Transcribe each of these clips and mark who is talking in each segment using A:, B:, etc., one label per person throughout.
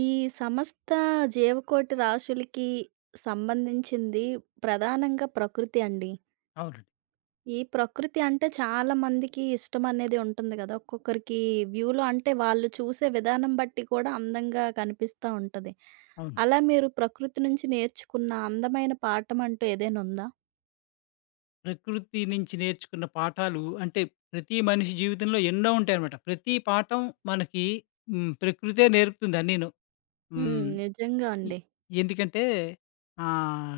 A: ఈ సమస్త జీవకోటి రాశులకి సంబంధించింది ప్రధానంగా ప్రకృతి అండి.
B: అవునండి.
A: ఈ ప్రకృతి అంటే చాలా మందికి ఇష్టం అనేది ఉంటుంది గదా! ఒక్కొక్కరికి వ్యూలో అంటే వాళ్ళు చూసే విధానం బట్టి కూడా అందంగా కనిపిస్తా ఉంటది.
B: అవును.
A: అలా మీరు ప్రకృతి నుంచి నేర్చుకున్న అందమైన పాఠం అంటూ ఏదైనా ఉందా?
B: ప్రకృతి నుంచి నేర్చుకున్న పాఠాలు అంటే ప్రతి మనిషి జీవితంలో ఎన్నో ఉంటాయన్నమాట. ప్రతి పాఠం మనకి ప్రకృతే నేర్పుతుంది అన్నీను.
A: హ్మ్.
B: హ్మ్.
A: నిజంగా
B: ఎ
A: అండి.
B: ఎందుకంటే ఆహ్,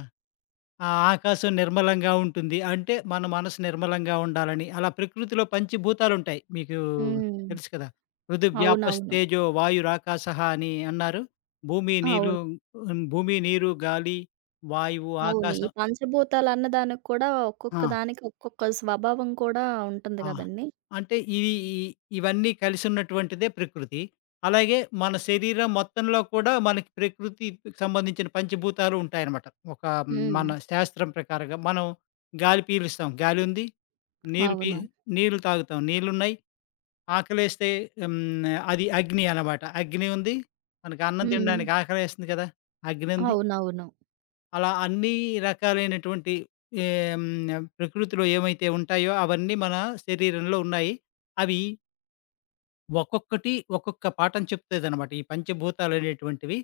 B: ఆ ఆకాశం నిర్మలంగా ఉంటుంది. అంటే మన మనసు నిర్మలంగా ఉండాలని. అలా ప్రకృతిలో పంచభూతాలుంటాయి. మీకు
A: హ్మ్.
B: తెలుసు కదా! పృథివ్
A: అవునవును.
B: వ్యాపస్తేజో వాయురాకాశః అని అన్నారు. భూమి, నీలు
A: అవును.
B: భూమి, నీరు, గాలి, వాయువు,
A: అవును. ఈ
B: ఆకాశం.
A: పంచభూతాలు అన్నదానికి కూడా
B: ఆ!
A: ఒక్కొక్క దానికి ఒక్కొక్క స్వభావం కూడా ఉంటుంది
B: ఆ!
A: గదండీ!
B: అంటే ఇవి ఈ ఇవన్నీ కలిసున్నటువంటిదే ప్రకృతి. అలాగే మన శరీరం మొత్తంలో కూడా మనకి ప్రకృతికి సంబంధించిన పంచభూతాలు ఉంటాయన్నమాట. ఒక
A: హ్మ్.
B: మన శాస్త్రం ప్రకారంగా మనం గాలి పీలుస్తాం, గాలుంది. నీరు పీ
A: అవును.
B: నీళ్లు తాగుతాం, నీళ్లున్నాయి. ఆకలేస్తే హ్మ్, అది అగ్ని అన్నమాట. అగ్ని ఉంది. మనకి అన్నం
A: హ్మ్.
B: తినడానికి ఆకలేస్తుంది కదా! అగ్నుంది.
A: అవునవును.
B: అలా అన్నీ రకాలైనటువంటి ఏం, ప్రకృతిలో ఏమైతే ఉంటాయో అవన్నీ మన శరీరంలో ఉన్నాయి. అవి ఒక్కొక్కటి ఒక్కొక్క పాఠం చెప్తాదనమాట. ఈ పంచభూతాలు అనేటువంటివి.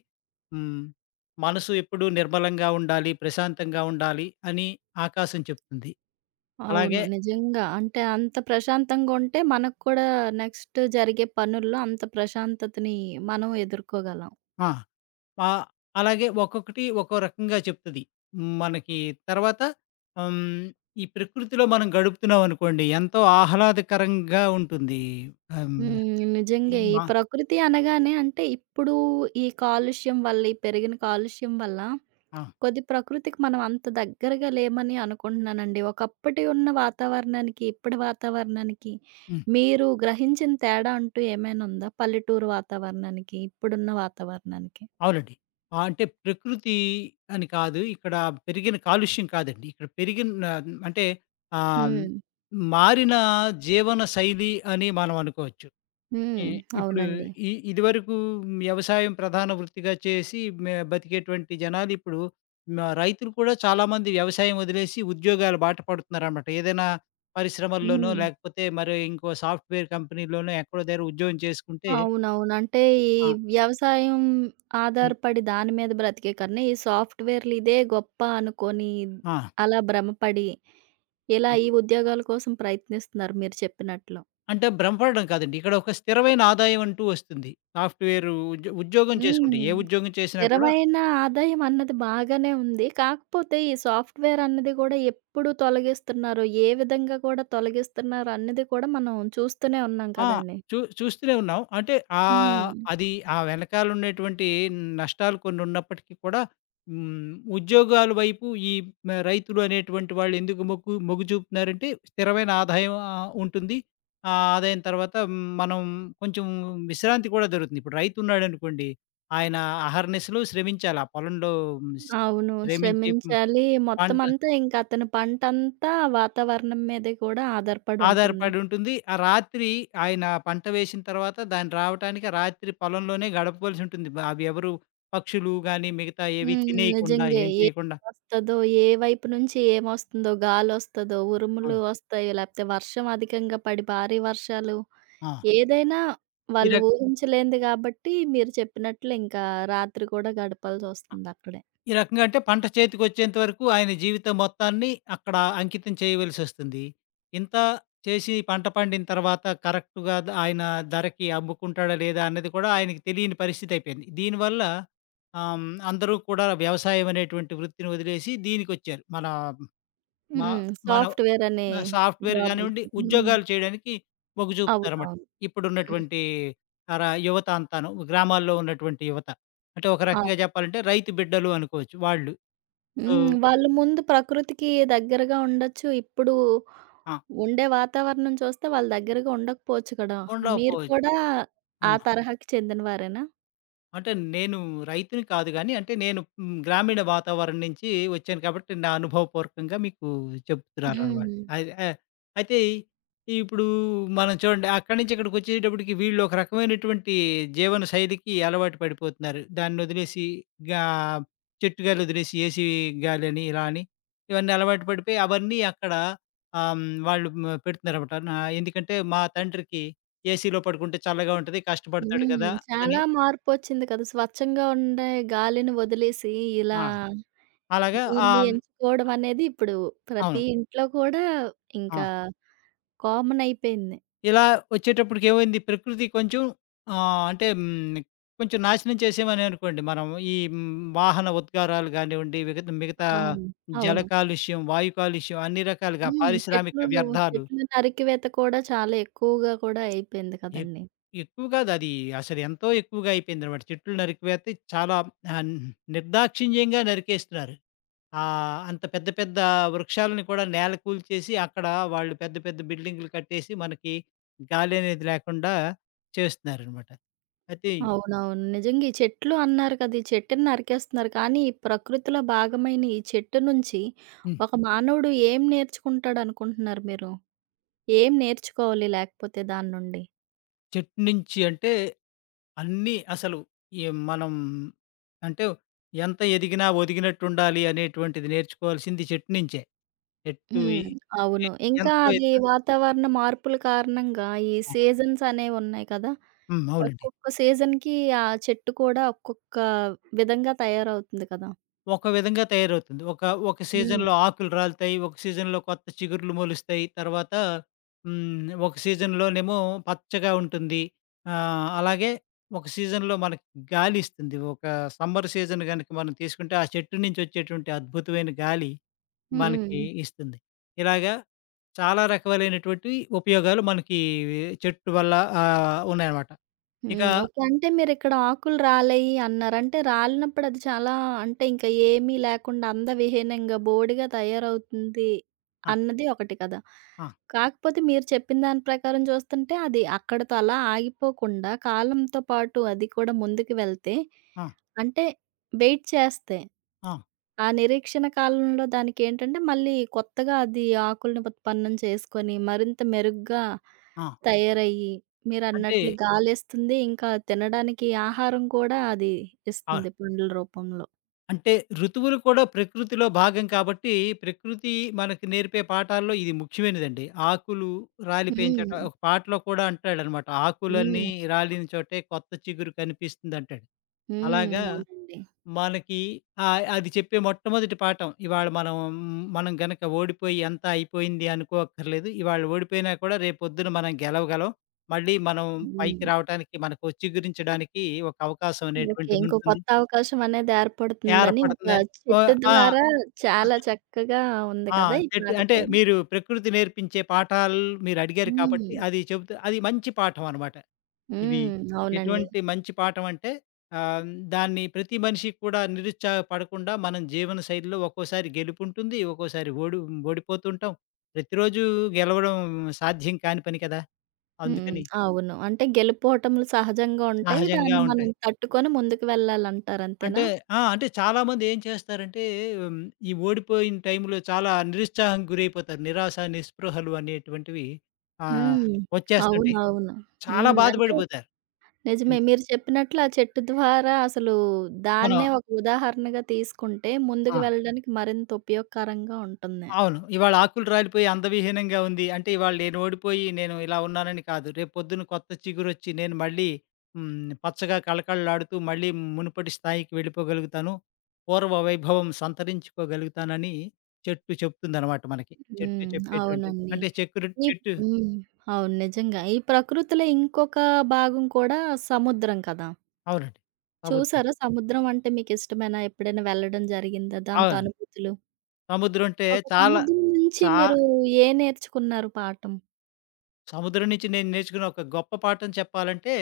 B: హ్మ్. మనసు ఎప్పుడూ నిర్మలంగా ఉండాలి, ప్రశాంతంగా ఉండాలి అని ఆకాశం చెప్తుంది.
A: అవును.
B: అలాగే
A: నిజంగా. అంటే అంత ప్రశాంతంగా ఉంటే మనకు కూడా నెక్స్ట్ జరిగే పనుల్లో అంత ప్రశాంతతని మనం ఎదుర్కోగలం.
B: ఆ! ఆహ్, అలాగే ఒక్కొక్కటి ఒక్కో రకంగా చెప్తది. మనకి తర్వాత హ్మ్. ఈ ప్రకృతిలో మనం గడుపుతున్నామనుకోండి ఎంతో ఆహ్లాదకరంగా ఉంటుంది. ఆహ్, హ్మ్.
A: హ్మ్. నిజంగే ఈ
B: మా
A: ప్రకృతి అనగానే అంటే ఇప్పుడు ఈ కాలుష్యం వల్ల, ఈ పెరిగిన కాలుష్యం వల్ల
B: ఆ!
A: కొద్ది ప్రకృతికి మనం అంత దగ్గరగా లేమని అనుకుంటున్నానండి. ఒకప్పటి ఉన్న వాతావరణానికి, ఇప్పటి వాతావరణానికి
B: హ్మ్.
A: మీరు గ్రహించిన తేడా అంటూ ఏమైనా ఉందా? పల్లెటూరు వాతావరణానికి, ఇప్పుడున్న వాతావరణానికి?
B: అవునండి. అంటే ప్రకృతి అని కాదు. ఇక్కడ పెరిగిన కాలుష్యం కాదండి. ఇక్కడ పెరిగిన ఆ, అంటే ఆహ్,
A: హ్మ్.
B: మారిన జీవన శైలి అని మనం అనుకోవచ్చు. ఇ
A: హ్మ్.
B: ఇప్పుడు
A: అవునండి.
B: ఇదివరకు వ్యవసాయం ప్రధాన వృత్తిగా చేసి బతికేటువంటి జనాలు ఇప్పుడు రైతులు కూడా చాలామంది వ్యవసాయం వదిలేసి ఉద్యోగాల బాట పడుతున్నారనమాట. ఏదైనా పరిశ్రమల్లోనో,
A: హ్మ్.
B: లేకపోతే మరి ఇంకో సాఫ్ట్‌వేర్ కంపెనీలోనో ఎక్కడో దగ్గర ఉద్యోగం చేసుకుంటే.
A: అవునవును. అంటే ఈ
B: ఆ!
A: వ్యవసాయం
B: హ్మ్.
A: ఆధారపడి దాని మీద బ్రతికే కన్నా, ఈ సాఫ్ట్‌వేర్‌లు ఇదే గొప్ప అనుకోని,
B: ఆ!
A: అలా భ్రమపడి, ఇలా ఈ ఉద్యోగాల కోసం ప్రయత్నిస్తున్నారు మీరు చెప్పినట్లు.
B: అంటే భ్రమపడడం కాదండి. ఇక్కడ ఒక స్థిరమైన ఆదాయం అంటూ వస్తుంది. సాఫ్ట్‌వేర్ ఉద్యోగం చేసుకుంటే,
A: హ్మ్.
B: ఏ ఉద్యోగం చేసినా కూడా.
A: స్థిరమైన ఆదాయం అన్నది బాగానే ఉంది. కాకపోతే ఈ సాఫ్ట్‌వేర్ అన్నది కూడా ఎప్పుడు తొలగిస్తున్నారో, ఏ విధంగా కూడా తొలగిస్తున్నారో అన్నది కూడా మనం చూస్తూనే ఉన్నాం
B: ఆ!
A: కదండీ!
B: చూ చూస్తూనే ఉన్నాం. అంటే
A: హ్మ్.
B: అది ఆ వెనకాల ఉన్నటువంటి నష్టాలు కొన్ని ఉన్నప్పటికీ కూడా, హ్మ్. ఉద్యోగాల వైపు ఈ రైతులు అనేటువంటి వాళ్ళు ఎందుకు మొగ్గు మొగ్గు చూపుతున్నారంటే స్థిరమైన ఆదాయం ఉంటుంది. ఆ ఆదాయం తర్వాత మనం కొంచెం విశ్రాంతి కూడా దొరుకుతుంది. ఇప్పుడు రైతు ఉన్నాడనుకోండి, ఆయన అహర్నిశలు శ్రమించాలి. ఆ పొలంలో మ్,
A: అవును.
B: శ్రమించి
A: శ్రమించాలి.
B: పంట
A: మొత్తమంతా ఇంకా అతని పంటంతా వాతావరణం మీదే కూడా ఆధారపడి ఉంటుంది.
B: ఆధారపడి ఉంటుంది. ఆ రాత్రి ఆయన పంట వేసిన తర్వాత దాన్ని రావటానికి రాత్రి పొలంలోనే గడపవలసి ఉంటుంది. అవి ఎవరు పక్షులు గాని, మిగతా ఏవి
A: హ్మ్.
B: తినేయకుండా,
A: నిజంగే.
B: ఏం చేయకుండా.
A: ఏమొస్తదో, ఏ వైపు నుంచి ఏమొస్తుందో, గాలొస్తదో, ఉరుములు
B: అవును.
A: వస్తాయో, లేకపోతే వర్షం అధికంగా పడి భారీ వర్షాలు
B: ఆ!
A: ఏదైనా
B: ఈ
A: వాళ్ళు
B: రక
A: ఊహించలేనిది కాబట్టి మీరు చెప్పినట్లు ఇంకా రాత్రి కూడా గడపాల్సొస్తుంది అక్కడే.
B: ఈ రకంగా అంటే పంట చేతికొచ్చేంత వరకు ఆయన జీవితం మొత్తాన్ని అక్కడ అంకితం చేయవలసొస్తుంది. ఇంత చేసి పంట పండిన తర్వాత కరెక్ట్‌గా ఆయన ధరకి అమ్ముకుంటాడా? లేదా? అన్నది కూడా ఆయనకి తెలియని పరిస్థితయిపోయింది. దీనివల్ల అందరూ కూడా వ్యవసాయం అనేటువంటి వృత్తిని వదిలేసి దీనికొచ్చారు. మన మ
A: హ్మ్.
B: మన
A: సాఫ్ట్‌వేర్ అనే
B: ఆహ్, సాఫ్ట్‌వేర్ గానివ్వండి,
A: జాబులకి. హ్మ్.
B: ఉద్యోగాలు చేయడానికి మొగ్గు చూపుతున్నారన్నమాట.
A: అవునవును. హ్మ్.
B: ఇప్పుడున్నటువంటి తర యువత అంతాను. గ్రామాల్లో ఉన్నటువంటి యువత. అంటే ఒక
A: ఆ!
B: రకంగా చెప్పాలంటే రైతు బిడ్డలు అనుకోవచ్చు వాళ్ళు. సో,
A: హ్మ్. వాళ్ళు ముందు ప్రకృతికి దగ్గరగా ఉండొచ్చు. ఇప్పుడు
B: ఆ!
A: ఉండే వాతావరణం చూస్తే వాళ్ళు దగ్గరగా ఉండకపోవచ్చు కదా! మీరు
B: ఉండకపోవచ్చు.
A: కూడా ఆ
B: ఆ!
A: తరహాకి చెందినవారేనా?
B: అంటే నేను రైతుని కాదు గానీ, అంటే నేను గ్రామీణ వాతావరణం నుంచి వచ్చాను కాబట్టి, నా అనుభవపూర్వకంగా మీకు చెప్తున్నాననమాట.
A: హ్మ్.
B: అది ఆ! అయితే ఇప్పుడు మనం చూడండి అక్కడి నుంచి ఇక్కడికొచ్చేటప్పటికి వీళ్ళు ఒక రకమైనటువంటి జీవన శైలికి అలవాటు పడిపోతున్నారు. దాన్నొదిలేసి గా చెట్టు గాలొదిలేసి ఏసీ గాలని ఇలా అని ఇవన్నీ అలవాటు పడిపోయి అవన్నీ అక్కడ వాళ్ళు పెడుతున్నారనమాట. ఎందుకంటే మా తండ్రికి ఏసీలో పడుకుంటే చల్లగా ఉంటది, కష్టపడతాడు
A: హ్మ్.
B: కదా అని.
A: చాలా మార్పొచ్చింది కదా! స్వచ్ఛంగా ఉండే గాలిని వదిలేసి ఇలా
B: ఆ! అలాగా
A: దీన్ని
B: ఆహ్, హ్మ్.
A: ఎంచుకోవడం అనేది ఇప్పుడు ప్రతి
B: అవును.
A: ఇంట్లో కూడా
B: ఆ!
A: ఇంకా కామన్ అయిపోయింది.
B: ఇలా వచ్చేటప్పటికి ఏమైంది, ప్రకృతి కొంచెం ఆహ్, అంటే హ్మ్, కొంచెం నాశనం చేసామనే అనుకోండి. మనం ఈ హ్మ్, వాహన ఉద్గారాలు గానివ్వండి, మిగతా మిగతా
A: అవును.
B: జల
A: అవును.
B: కాలుష్యం, వాయు కాలుష్యం అన్ని రకాలుగా
A: హ్మ్.
B: పారిశ్రామిక
A: చెట్లు
B: వ్యర్థాలు.
A: చెట్లు నరికివేత కూడా చాలా ఎక్కువగా కూడా అయిపోయింది
B: ఎక్
A: కదండీ!
B: ఎక్కువ కాదు. అది అసలు ఎంతో ఎక్కువగా అయిపోయిందనమాట. చెట్లు నరికివేతే చాలా ఆహ్, నిర్దాక్షిణ్యంగా నరికేస్తున్నారు. ఆ! అంత పెద్ద పెద్ద వృక్షాలను కూడా నేలకూల్చేసి, అక్కడ వాళ్ళు పెద్ద పెద్ద బిల్డింగులు కట్టేసి, మనకి గాలనేది లేకుండా చేస్తున్నారనమాట. అయితే
A: అవునవును. నిజంగా ఈ చెట్లు అన్నారు కదా! ఈ చెట్టుని నరికేస్తున్నారు. కానీ ఈ ప్రకృతిలో భాగమైన ఈ చెట్టు నుంచి
B: హ్మ్.
A: ఒక మానవుడు ఏం నేర్చుకుంటాడనుకుంటున్నారు మీరు? ఏం నేర్చుకోవాలి లేకపోతే దాని నుండి?
B: చెట్టు నుంచి అంటే అన్నీ అసలు మనం అంటే ఎంత ఎదిగినా ఒదిగినట్టుండాలి అనేటువంటిది నేర్చుకోవాల్సింది చెట్టు నుంచే. చెట్టు
A: హ్మ్. అవును. ఇంకా
B: ఎంతో
A: అది
B: ఎత్తు.
A: వాతావరణ మార్పుల కారణంగా ఈ
B: ఆ!
A: సీజన్స్ అనేవున్నాయి కదా!
B: హ్మ్. అవునండి.
A: ఒక్కొక్క సీజన్‌కి ఆ చెట్టు కూడా ఒక్కొక్క విధంగా తయారవుతుంది కదా!
B: ఒక విధంగా తయారవుతుంది. ఒక
A: హ్మ్.
B: సీజన్‌లో ఆకులు రాలుతాయి. ఒక సీజన్‌లో కొత్త చిగుర్లు మొలుస్తాయి. తర్వాత ఒక సీజన్‌లోనేమో పచ్చగా ఉంటుంది. అలాగే ఒక సీజన్‌లో మనకి గాలి ఇస్తుంది. ఒక సమ్మర్ సీజన్ గనుక మనం తీసుకుంటే ఆ చెట్టు నుంచి వచ్చేటువంటి అద్భుతమైన గాలి మనకి
A: హ్మ్.
B: ఇస్తుంది. ఇలాగా చాలా రకాలైనటువంటివి ఉపయోగాలు మనకి చెట్టు వల్ల ఉన్నాయన్నమాట. ఇక
A: హ్మ్. ఓకే. అంటే మీరిక్కడ ఆకులు రాలేయి అన్నారు. అంటే రాలినప్పుడు అది చాలా అంటే ఇంక ఏమీ లేకుండా అందవిహీనంగా బోడిగా తయారవుతుంది
B: ఆ!
A: అన్నది ఒకటి కదా!
B: ఆ!
A: కాకపోతే మీరు చెప్పిన దాని ప్రకారం చూస్తుంటే అది అక్కడితో అలా ఆగిపోకుండా కాలంతో పాటు అది కూడా ముందుకు వెళ్తే
B: ఆ!
A: అంటే వెయిట్ చేస్తే
B: ఆ!
A: ఆ నిరీక్షణ కాలంలో దానికేంటంటే, మళ్ళీ కొత్తగా అది ఆకుల్ని ఉత్పన్నం చేసుకొని, మరింత మెరుగ్గా
B: ఆ!
A: తయారయ్యి,
B: అంటే
A: మీరన్నట్లు గాలేస్తుంది. ఇంకా తినడానికి ఆహారం కూడా అది
B: ఆ!
A: ఇస్తుంది పండ్ల రూపంలో.
B: అంటే ఋతువులు కూడా ప్రకృతిలో భాగం కాబట్టి, ప్రకృతి మనకు నేర్పే పాఠాల్లో ఇది ముఖ్యమైనదండి. ఆకులు రాలి
A: హ్మ్.
B: పెంచట ఒక పాటలో కూడా అంటాడనమాట. "ఆకులన్నీ
A: హ్మ్.
B: రాలిన చోటే కొత్త చిగురు కనిపిస్తుందంటాడు."
A: హ్మ్.
B: అలాగా
A: అవునండి.
B: మనకి అది చెప్పే మొట్టమొదటి పాఠం. ఇవాళ మనం మనం గనక ఓడిపోయి అంతా అయిపోయింది అనుకోక్కర్లేదు. ఇవాళ ఓడిపోయినా కూడా రేపొద్దున మనం గెలవగలం. మళ్ళీ మనం పైకి
A: హ్మ్.
B: రావటానికి మనకు చిగురించడానికి ఒక అవకాశం
A: ఓకే. ఇంకో
B: అనేటువంటిదుంటుంది.
A: కొత్త అవకాశం అనేది ఏర్పడుతుందని ఒక
B: ఏర్పడుతుందని ఓహ్!
A: చెట్టు
B: ఆ!
A: ద్వారా చాలా చక్కగా ఉంది
B: ఆ!
A: కదా! ఈ
B: చెట్టు
A: పాట
B: అంటే
A: కూడా.
B: మీరు ప్రకృతి నేర్పించే పాఠాలు మీరడిగారు
A: హ్మ్.
B: కాబట్టి అది చెబుతూ అది మంచి పాఠం అనమాట. ఇది
A: హ్మ్. అవునండి.
B: ఎటువంటి మంచి పాఠం అంటే ఆహ్, దాన్ని ప్రతి మనిషి కూడా నిరుత్సాహపడకుండా మనం జీవన శైలిలో ఒక్కోసారి గెలుపుంటుంది, ఒక్కోసారి ఓడిపోతుంటాం. ప్రతిరోజు గెలవడం సాధ్యం కాని పని కదా!
A: హ్మ్.
B: అందుకని
A: అవును. అంటే గెలుపోటములు సహజంగా ఉంటాయి.
B: సహజంగా
A: దాన్ని మనం
B: ఉంటాయి.
A: తట్టుకొని ముందుకు వెళ్ళాలంటారు అంతేనా?
B: అంటే అంటే చాలామంది ఏం చేస్తారంటే హ్మ్, ఈ ఓడిపోయిన టైంలో చాలా నిరుత్సాహానికి గురైపోతారు. నిరాశ, నిస్పృహలు అనేటువంటివి ఆహ్,
A: హ్మ్.
B: వచ్చేస్తుంటాయి.
A: అవునవును.
B: చాలా
A: హ్మ్. అంటే
B: బాధపడిపోతారు.
A: నిజమే.
B: హ్మ్.
A: మీరు చెప్పినట్లు ఆ చెట్టు ద్వారా అసలు దాన్నే
B: మనం
A: ఒక ఉదాహరణగా తీసుకుంటే ముందుకు
B: ఆ!
A: వెళ్ళడానికి మరింత ఉపయోగకరంగా ఉంటుంది.
B: అవును. ఇవాళ ఆకులు రాలిపోయి అందవిహీనంగా ఉంది. అంటే ఇవాళ నేను ఓడిపోయి నేను ఇలా ఉన్నానని కాదు. రేపొద్దున కొత్త చిగురొచ్చి నేను మళ్ళీ పచ్చగా కళకళలాడుతూ మళ్ళీ మునుపటి స్థాయికి వెళ్ళిపోగలుగుతాను. పూర్వ వైభవం సంతరించుకోగలుగుతానని చెట్టు చెప్తుందనమాట మనకి. చెట్టు
A: హ్మ్.
B: చెప్పేటువంటి
A: అవునండి.
B: అంటే చెక్కురు
A: ఈ
B: చెట్టు
A: హ్మ్. అవును. నిజంగా. ఈ ప్రకృతిలో ఇంకొక భాగం కూడా సముద్రం కదా!
B: అవునండి. సముద్రం.
A: చూసారా సముద్రం అంటే మీకిష్టమేనా? ఎప్పుడైనా వెళ్ళడం జరిగిందా? దాంతో
B: అవునండి.
A: అనుభూతులు?
B: సముద్రం అంటే
A: ఒక
B: చాలా.
A: సముద్రం నుంచి
B: చా
A: మీరు ఏ నేర్చుకున్నారు పాఠం?
B: సముద్రం నుంచి నేను నేర్చుకున్న ఒక గొప్ప పాఠం చెప్పాలంటే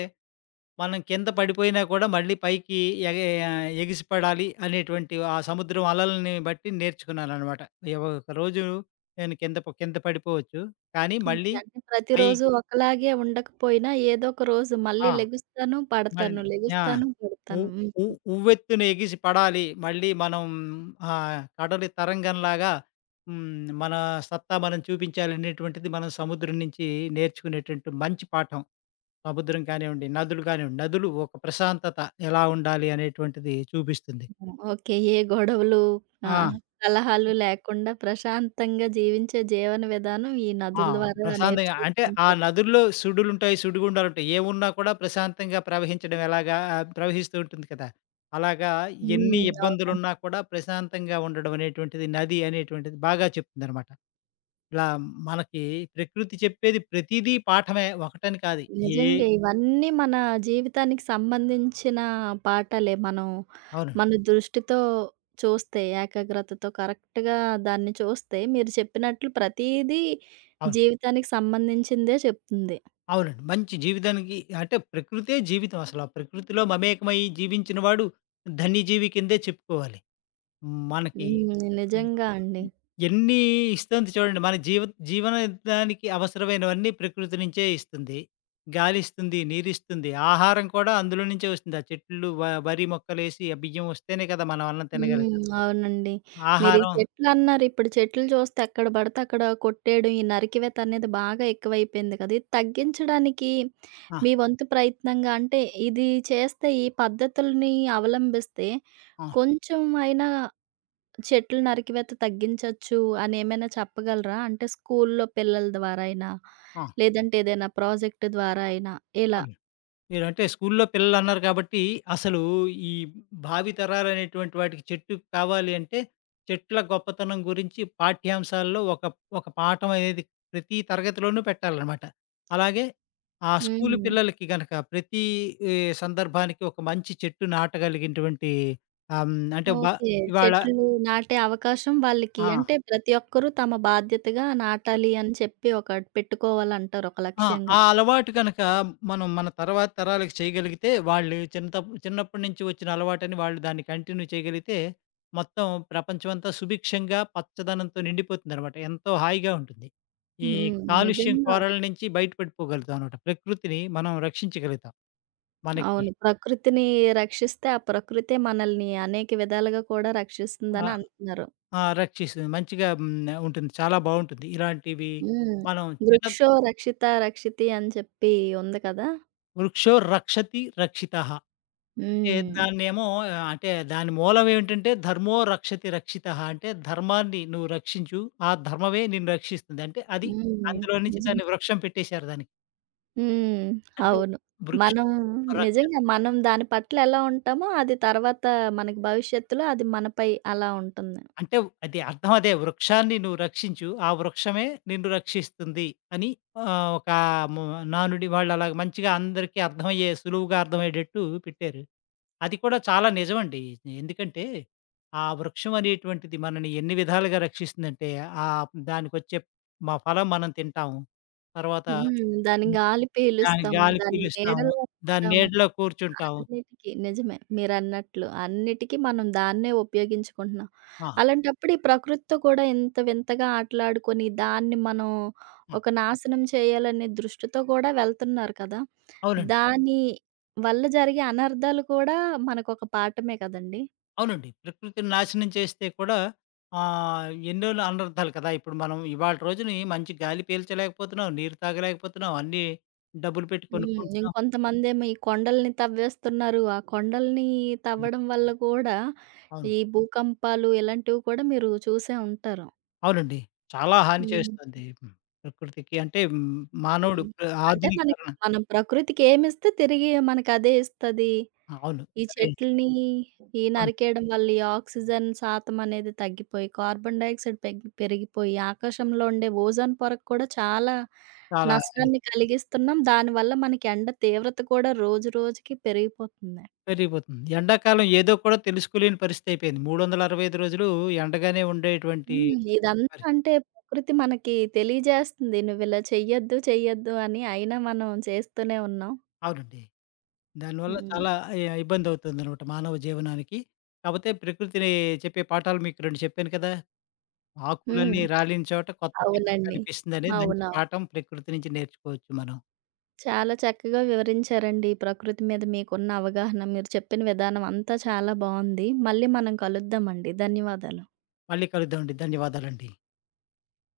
B: మనం కింద పడిపోయినా కూడా మళ్ళీ పైకి ఎగ ఎగిసిపడాలి అనేటువంటి ఆ సముద్రం అలలని బట్టి నేర్చుకున్నాననమాట. ఏవో ఒకరోజు నేను కింద పడిపోవచ్చు. కానీ
A: ఓకే.
B: మళ్ళీ
A: అంటే ప్రతిరోజు
B: పైకి.
A: ఒకలాగే ఉండకపోయినా ఏదో ఒక రోజు మళ్ళీ
B: ఆ!
A: లెగుస్తాను, పడతాను,
B: మళ్ళీ ఆ!
A: లెగుస్తాను,
B: ఉ
A: పడతాను.
B: ఉ
A: హ్మ్.
B: ఉవ్వెత్తున ఎగిసి పడాలి. మళ్ళీ మనం ఆ కడలి తరంగంలాగా హ్మ్. మన సత్తా మనం చూపించాలనేటువంటిది మనం సముద్రం నుంచి నేర్చుకునేటువంటి మంచి పాఠం. సముద్రం కానివ్వండి, నదులు కానివ్వండి. నదులు ఒక ప్రశాంతత ఎలా ఉండాలి అనేటువంటిది చూపిస్తుంది.
A: ఓకే. ఏ గొడవలు, ఆ!
B: ఆ!
A: కలహాలు లేకుండా ప్రశాంతంగా జీవించే జీవన విధానం ఈ
B: ఆ!
A: నదుల ద్వారా
B: ప్రశాంతంగా అంటే ఆ
A: నేర్చుకుంటాం.
B: నదుల్లో సుడులుంటాయి, సుడిగుండాలుంటాయి. ఏమున్నా కూడా ప్రశాంతంగా ప్రవహించడం ఎలాగా ప్రవహిస్తూ ఉంటుంది కదా! అలాగా ఎన్ని
A: హ్మ్. అవును.
B: ఇబ్బందులున్నా కూడా ప్రశాంతంగా ఉండడం అనేటువంటిది నది అనేటువంటిది బాగా చెప్తుందనమాట. ఇలా మనకి ప్రకృతి చెప్పేది ప్రతీదీ పాఠమే, ఒకటని కాదు. ఏ
A: నిజంగే. ఇవన్నీ మన జీవితానికి సంబంధించిన పాఠాలే. మనం
B: అవును.
A: మన దృష్టితో చూస్తే, ఏకాగ్రతతో కరెక్ట్‌గా దాన్ని చూస్తే, మీరు చెప్పినట్లు ప్రతీదీ
B: అవును.
A: జీవితానికి సంబంధించిందే చెప్తుంది.
B: అవునండి. మంచి జీవితానికి అంటే ప్రకృతే జీవితం అసలు. ఆ ప్రకృతిలో మమేకమై జీవించిన వాడు ధన్యజీవి కిందే చెప్పుకోవాలి. మనకి
A: హ్మ్.
B: ఎ
A: నిజంగా అండి.
B: ఎన్ని ఇస్తుంది చూడండి. మన జీవనదానికి అవసరమైనవన్నీ ప్రకృతి నుంచే ఇస్తుంది. గాలిస్తుంది, నీరిస్తుంది, ఆహారం కూడా అందులో నుంచే వస్తుంది. ఆ చెట్లు వరి మొక్కలేసి ఆ బియ్యం వస్తేనే కదా మనం అన్నం
A: హ్మ్.
B: తినగలుగుతాం.
A: అవునండి. మీరు ఈ
B: ఆహారం
A: చెట్లన్నారు. ఇప్పుడు చెట్లు చూస్తే ఎక్కడ పడితే అక్కడ కొట్టేయడం, ఈ నరికివేత అనేది బాగా ఎక్కువైపోయింది కదా! ఇది తగ్గించడానికి
B: ఆ!
A: మీ వంతు ప్రయత్నంగా అంటే ఇది చేస్తే ఈ పద్ధతుల్ని అవలంబిస్తే
B: ఆ!
A: కొంచెం అయినా చెట్లు నరికివేత తగ్గించొచ్చు అని ఏమైనా చెప్పగలరా? అంటే స్కూల్లో పిల్లల ద్వారా అయినా,
B: ఆ!
A: లేదంటే ఏదైనా ప్రాజెక్ట్ ద్వారా అయినా ఇలా.
B: అవును. మీరంటే స్కూల్లో పిల్లలన్నారు కాబట్టి, అసలు ఈ భావితరాలనేటువంటి వాటికి చెట్టు కావాలి అంటే, చెట్ల గొప్పతనం గురించి పాఠ్యాంశాల్లో ఒక పాఠం అనేది ప్రతి తరగతిలోనూ పెట్టాలనమాట. అలాగే ఆ స్కూలు
A: హ్మ్.
B: పిల్లలకి గనక ప్రతి ఈ సందర్భానికి ఒక మంచి చెట్టు నాటగలిగినటువంటి ఆహ్, హ్మ్, అంటే బ
A: ఓకే.
B: ఇవాళ
A: చెట్లు నాటే అవకాశం వాళ్ళకి
B: ఆ!
A: అంటే ప్రతి ఒక్కరూ తమ బాధ్యతగా నాటాలి అని చెప్పి ఒకటి పెట్టుకోవాలంటారు ఒక
B: ఆ!
A: లక్ష్యంగా.
B: ఆ అలవాటు గనక మనం మన తర్వాత తరాలకు చేయగలిగితే, వాళ్ళు చిన్నప్పటి నుంచి వచ్చిన అలవాటని వాళ్ళు దాన్ని కంటిన్యూ చేయగలిగితే, మొత్తం ప్రపంచమంతా సుభిక్షంగా, పచ్చదనంతో నిండిపోతుందనమాట. ఎంతో హాయిగా ఉంటుంది. ఈ
A: హ్మ్.
B: కాలుష్యం
A: నిజంగా.
B: కోరల నుంచి బయటపడిపోగలుగుతాం అనమాట. ప్రకృతిని మనం రక్షించగలుగుతాం. మనకి
A: అవును. ప్రకృతిని రక్షిస్తే, ఆ ప్రకృతే మనల్ని అనేక విధాలుగా కూడా
B: ఆ!
A: రక్షిస్తుందని అంటున్నారు.
B: ఆ! రక్షిస్తుంది. మంచిగా ఉంటుంది. చాలా బావుంటుంది. ఇలాంటివి
A: హ్మ్.
B: మనం చిన్న
A: వృక్షో రక్షిత రక్షితి అని చెప్పి ఉంది కదా!
B: వృక్షో రక్షతి రక్షితః. అంటే
A: హ్మ్.
B: దాన్నేమో అంటే దాని మూలం ఏమిటంటే ధర్మో రక్షతి రక్షితః, అంటే ధర్మాన్ని నువ్వు రక్షించు. ఆ ధర్మమే నిన్ను రక్షిస్తుంది. అంటే అది,
A: హ్మ్.
B: అందులో నుంచి దాన్ని
A: నిజంగా.
B: వృక్షం పెట్టేశారు దానికి.
A: హ్మ్.
B: అంటే
A: అవును.
B: వృక్షో
A: మనం నిజంగా
B: రక్షతి
A: మనం దాని పట్ల ఎలా ఉంటామో, అది తర్వాత మనకి భవిష్యత్తులో అది మనపై అలా ఉంటుంది.
B: అంటే అది అర్థం, అదే వృక్షాన్ని నువ్వు రక్షించు. ఆ వృక్షమే నిన్ను రక్షిస్తుంది అని ఒక ము నానుడి వాళ్ళు అలాగ మంచిగా అందరికీ అర్థమయ్యే, సులువుగా అర్థమయ్యేటట్టు పెట్టారు. అది కూడా చాలా నిజమండి. ఎందుకంటే, ఆ వృక్షం అనేటువంటిది మనని ఎన్ని విధాలుగా రక్షిస్తుందంటే, దానికొచ్చే ఫలం మనం తింటాము. తర్వాత
A: హ్మ్. దాని
B: హ్మ్.
A: గాలి
B: దాని
A: పీలుస్తాము.
B: గాలి
A: దాని
B: పీలుస్తాము.
A: నీడలో
B: దాని
A: ఉంటాము.
B: నీడలో కూర్చుంటాము.
A: అన్నిటికి నిజమే. మీరన్నట్లు అన్నిటికి మనం దాన్నే ఉపయోగించుకుంటున్నాం.
B: ఆ!
A: అలాంటప్పుడు ఈ ప్రకృతితో కూడా ఇంత వింతగా ఆటలాడుకొని దాన్ని మనం
B: ఆ!
A: ఒక నాశనం చేయాలనే దృష్టితో కూడా వెళ్తున్నారు కదా!
B: అవునండి.
A: దాని వల్ల జరిగే అనర్థాలు కూడా మనకొక పాఠమే కదండీ!
B: అవునండి. ప్రకృతిని నాశనం చేస్తే కూడా ఎన్నో అనర్థాలు కదా! ఇప్పుడు మనం ఇవాళ రోజుని మంచి గాలి పీల్చలేకపోతున్నాం, నీరు తాగలేకపోతున్నాం, అన్నీ డబ్బులు పెట్టి
A: హ్మ్.
B: కొనుక్కుంటున్నాం.
A: ఇంకొంతమందేమో ఈ కొండల్ని తవ్వేస్తున్నారు. ఆ కొండల్ని
B: అవును.
A: తవ్వడం వల్ల కూడా
B: అవును.
A: ఈ భూకంపాలు ఇలాంటివి కూడా మీరు చూసే ఉంటారు.
B: అవునండి. చాలా హాని
A: హ్మ్.
B: చేస్తుంది. ప్రకృతికి అంటే హ్మ్, మానవుడు
A: హ్మ్.
B: ప్ర
A: అంటే మనకి
B: ఆధునీకరణ.
A: మనం ప్రకృతికి ఏమిస్తే తిరిగి మనకదే ఇస్తది.
B: అవును.
A: ఈ
B: అదే.
A: చెట్లని ఈ
B: అవును.
A: నరికేయడం వల్ల ఈ ఆక్సిజన్ శాతం అనేది తగ్గిపోయి, కార్బన్ డయాక్సైడ్ పెగ్ పెరిగిపోయి, ఆకాశంలో ఉండే ఓజోన్ పొరకు కూడా చాలా
B: చాలా
A: నష్టాన్ని కలిగిస్తున్నాం. దానివల్ల మనకి ఎండ తీవ్రత కూడా రోజు రోజుకి పెరిగిపోతుంది.
B: పెరిగిపోతుంది. ఎండాకాలం ఏదో కూడా తెలుసుకోలేని పరిస్థితి అయిపోయింది. 365 రోజులు ఎండగానే ఉండేటువంటి
A: హ్మ్. ఇదంతా
B: పరి
A: అంటే ప్రకృతి మనకి తెలియజేస్తుంది. నువ్విలా చెయ్యొద్దు, చెయ్యొద్దు అని అయినా మనం చేస్తూనే ఉన్నాం.
B: అవునండి. దానివల్ల
A: హ్మ్.
B: చాలా ఇబ్బందవుతుందనమాట మానవ జీవనానికి. కాపోతే ప్రకృతిని చెప్పే పాఠాలు మీకు 2 చెప్పాను కదా! ఆకులన్నీ
A: హ్మ్.
B: రాలిన చోట కొత్త చిగురు
A: అవునండి.
B: కనిపిస్తుందనేది మంచి
A: అవునవును.
B: పాఠం, ప్రకృతి నుంచి నేర్చుకోవచ్చు మనం.
A: చాలా చక్కగా వివరించారండి. ఈ ప్రకృతి మీద మీకున్న అవగాహన, మీరు చెప్పిన విధానం అంతా చాలా బావుంది. మళ్ళీ మనం కలుద్దామండి. ధన్యవాదాలు.
B: మళ్ళీ కలుద్దామండి. ధన్యవాదాలండి.